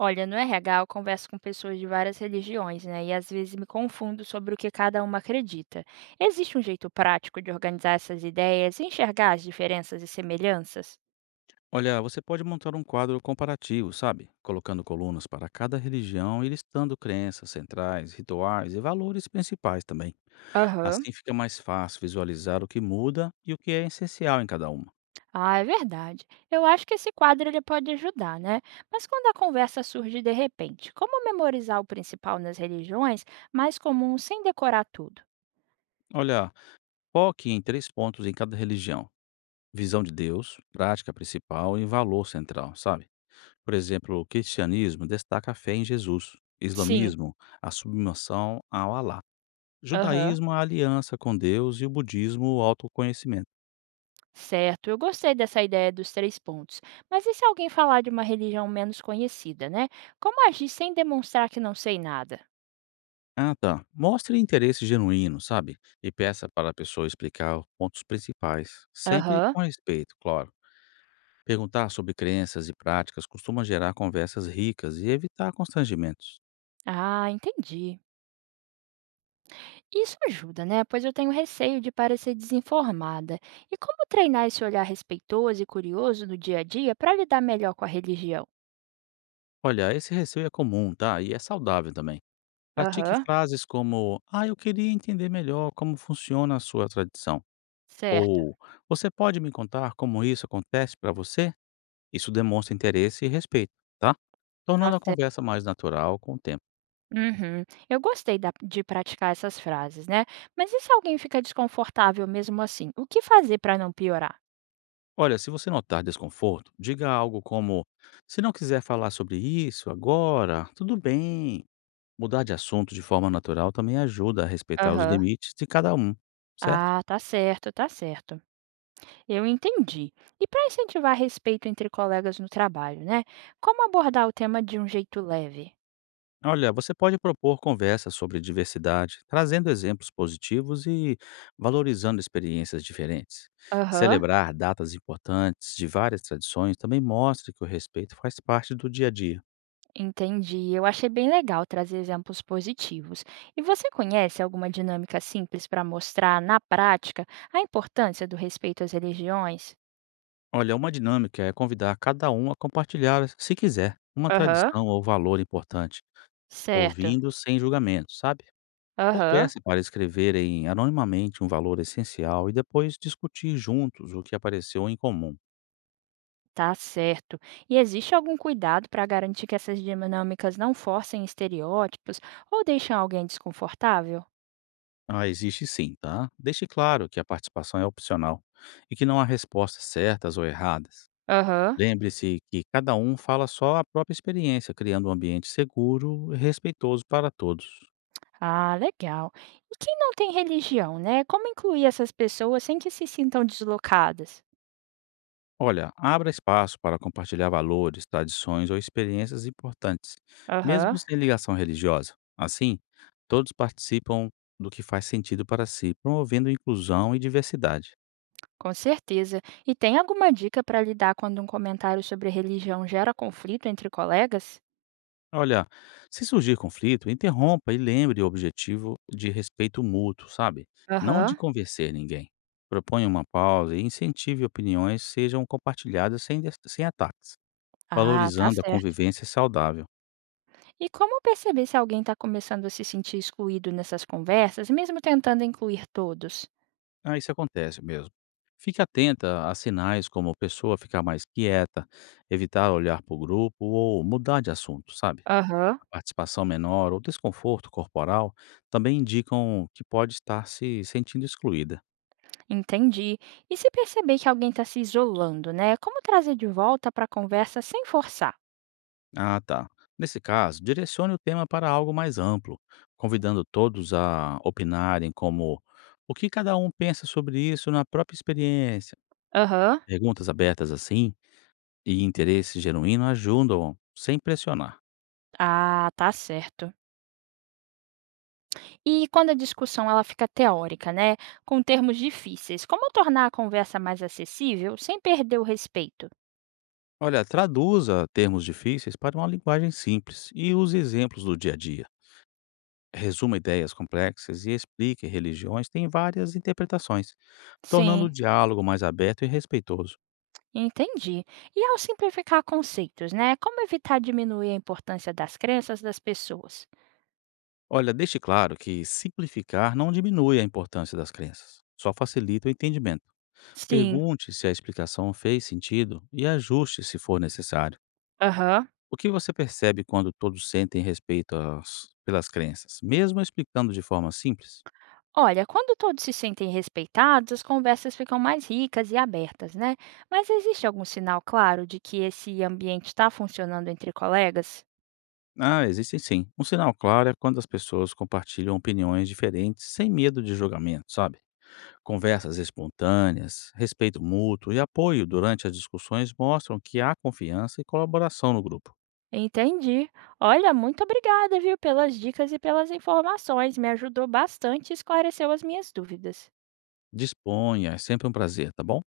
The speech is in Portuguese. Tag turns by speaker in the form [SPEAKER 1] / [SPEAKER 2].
[SPEAKER 1] Olha, no RH eu converso com pessoas de várias religiões, né? E às vezes me confundo sobre o que cada uma acredita. Existe um jeito prático de organizar essas ideias e enxergar as diferenças e semelhanças?
[SPEAKER 2] Olha, você pode montar um quadro comparativo, sabe? Colocando colunas para cada religião e listando crenças centrais, rituais e valores principais também.
[SPEAKER 1] Aham.
[SPEAKER 2] Assim fica mais fácil visualizar o que muda e o que é essencial em cada uma.
[SPEAKER 1] Ah, é verdade. Eu acho que esse quadro ele pode ajudar, né? Mas quando a conversa surge de repente, como memorizar o principal nas religiões, mais comum sem decorar tudo?
[SPEAKER 2] Olha, foque em três pontos em cada religião: visão de Deus, prática principal e valor central, sabe? Por exemplo, o cristianismo destaca a fé em Jesus,
[SPEAKER 1] Sim.
[SPEAKER 2] islamismo, a submissão ao Alá,
[SPEAKER 1] Aham.
[SPEAKER 2] judaísmo, a aliança com Deus e o budismo, o autoconhecimento.
[SPEAKER 1] Certo, eu gostei dessa ideia dos três pontos. Mas e se alguém falar de uma religião menos conhecida, né? Como agir sem demonstrar que não sei nada?
[SPEAKER 2] Ah, tá. Mostre interesse genuíno, sabe? E peça para a pessoa explicar os pontos principais, sempre
[SPEAKER 1] Aham.
[SPEAKER 2] com respeito, claro. Perguntar sobre crenças e práticas costuma gerar conversas ricas e evitar constrangimentos.
[SPEAKER 1] Ah, entendi. Isso ajuda, né? Pois eu tenho receio de parecer desinformada. E como treinar esse olhar respeitoso e curioso no dia a dia para lidar melhor com a religião?
[SPEAKER 2] Olha, esse receio é comum, tá? E é saudável também. Pratique
[SPEAKER 1] Aham.
[SPEAKER 2] frases como: Ah, eu queria entender melhor como funciona a sua tradição.
[SPEAKER 1] Certo,
[SPEAKER 2] Ou você pode me contar como isso acontece para você? Isso demonstra interesse e respeito, tá?
[SPEAKER 1] tá
[SPEAKER 2] Tornando a
[SPEAKER 1] certo.
[SPEAKER 2] conversa mais natural com o tempo.
[SPEAKER 1] Uhum. Eu gostei de praticar essas frases, né? Mas e se alguém fica desconfortável mesmo assim? O que fazer para não piorar?
[SPEAKER 2] Olha, se você notar desconforto, diga algo como: se não quiser falar sobre isso agora, tudo bem. Mudar de assunto de forma natural também ajuda a respeitar os
[SPEAKER 1] Aham.
[SPEAKER 2] limites de cada um, certo?
[SPEAKER 1] Ah, tá certo, tá certo. Eu entendi. E para incentivar respeito entre colegas no trabalho, né? Como abordar o tema de um jeito leve?
[SPEAKER 2] Olha, você pode propor conversas sobre diversidade, trazendo exemplos positivos e valorizando experiências diferentes.
[SPEAKER 1] Aham,
[SPEAKER 2] Celebrar datas importantes de várias tradições também mostra que o respeito faz parte do dia a dia.
[SPEAKER 1] entendi. Eu achei bem legal trazer exemplos positivos. E você conhece alguma dinâmica simples para mostrar na prática a importância do respeito às religiões?
[SPEAKER 2] Olha, uma dinâmica é convidar cada um a compartilhar, se quiser, uma
[SPEAKER 1] Aham,
[SPEAKER 2] tradição ou valor importante,
[SPEAKER 1] certo.
[SPEAKER 2] ouvindo sem julgamento, sabe? Ou
[SPEAKER 1] Aham.
[SPEAKER 2] peça para escreverem anonimamente um valor essencial e depois discutir juntos o que apareceu em comum.
[SPEAKER 1] Tá certo. E existe algum cuidado para garantir que essas dinâmicas não forcem estereótipos ou deixem alguém desconfortável?
[SPEAKER 2] Ah, existe sim, tá? Deixe claro que a participação é opcional e que não há respostas certas ou erradas.
[SPEAKER 1] Aham.
[SPEAKER 2] Lembre-se que cada um fala só a própria experiência, criando um ambiente seguro e respeitoso para todos.
[SPEAKER 1] Ah, legal. E quem não tem religião, né? Como incluir essas pessoas sem que se sintam deslocadas?
[SPEAKER 2] Olha, abra espaço para compartilhar valores, tradições ou experiências importantes,
[SPEAKER 1] Aham,
[SPEAKER 2] mesmo sem ligação religiosa. Assim, todos participam do que faz sentido para si, promovendo inclusão e diversidade.
[SPEAKER 1] com certeza. E tem alguma dica para lidar quando um comentário sobre religião gera conflito entre colegas?
[SPEAKER 2] Olha, se surgir conflito, interrompa e lembre o objetivo de respeito mútuo, sabe? Não de
[SPEAKER 1] Aham.
[SPEAKER 2] convencer ninguém. Proponha uma pausa e incentive opiniões sejam compartilhadas sem ataques,
[SPEAKER 1] Ah, tá
[SPEAKER 2] valorizando a
[SPEAKER 1] certo.
[SPEAKER 2] convivência saudável.
[SPEAKER 1] E como perceber se alguém está começando a se sentir excluído nessas conversas, mesmo tentando incluir todos?
[SPEAKER 2] Ah, isso acontece mesmo. Fique atenta a sinais como a pessoa ficar mais quieta, evitar olhar para o grupo ou mudar de assunto, sabe?
[SPEAKER 1] Aham,
[SPEAKER 2] A participação menor ou desconforto corporal também indicam que pode estar se sentindo excluída.
[SPEAKER 1] entendi. E se perceber que alguém está se isolando, né? Como trazer de volta para a conversa sem forçar?
[SPEAKER 2] Ah, tá. Nesse caso, direcione o tema para algo mais amplo, convidando todos a opinarem como o que cada um pensa sobre isso na própria experiência.
[SPEAKER 1] Aham.
[SPEAKER 2] Perguntas abertas assim e interesse genuíno ajudam sem pressionar.
[SPEAKER 1] Ah, tá certo. E quando a discussão ela fica teórica, né, com termos difíceis, como tornar a conversa mais acessível sem perder o respeito?
[SPEAKER 2] Olha, traduza termos difíceis para uma linguagem simples e use exemplos do dia a dia. Resuma ideias complexas e explique religiões têm várias interpretações, tornando o
[SPEAKER 1] Sim,
[SPEAKER 2] diálogo mais aberto e respeitoso.
[SPEAKER 1] entendi. E ao simplificar conceitos, né, como evitar diminuir a importância das crenças das pessoas?
[SPEAKER 2] Olha, deixe claro que simplificar não diminui a importância das crenças, só facilita o entendimento.
[SPEAKER 1] Sim,
[SPEAKER 2] Pergunte se a explicação fez sentido e ajuste se for necessário.
[SPEAKER 1] aham.
[SPEAKER 2] O que você percebe quando todos sentem respeito pelas crenças, mesmo explicando de forma simples?
[SPEAKER 1] Olha, quando todos se sentem respeitados, as conversas ficam mais ricas e abertas, né? Mas existe algum sinal claro de que esse ambiente está funcionando entre colegas?
[SPEAKER 2] Ah, existem sim. Um sinal claro é quando as pessoas compartilham opiniões diferentes sem medo de julgamento, sabe? Conversas espontâneas, respeito mútuo e apoio durante as discussões mostram que há confiança e colaboração no grupo.
[SPEAKER 1] Entendi. Olha, muito obrigada, viu, pelas dicas e pelas informações. Me ajudou bastante e esclareceu as minhas dúvidas.
[SPEAKER 2] Disponha, é sempre um prazer, tá bom?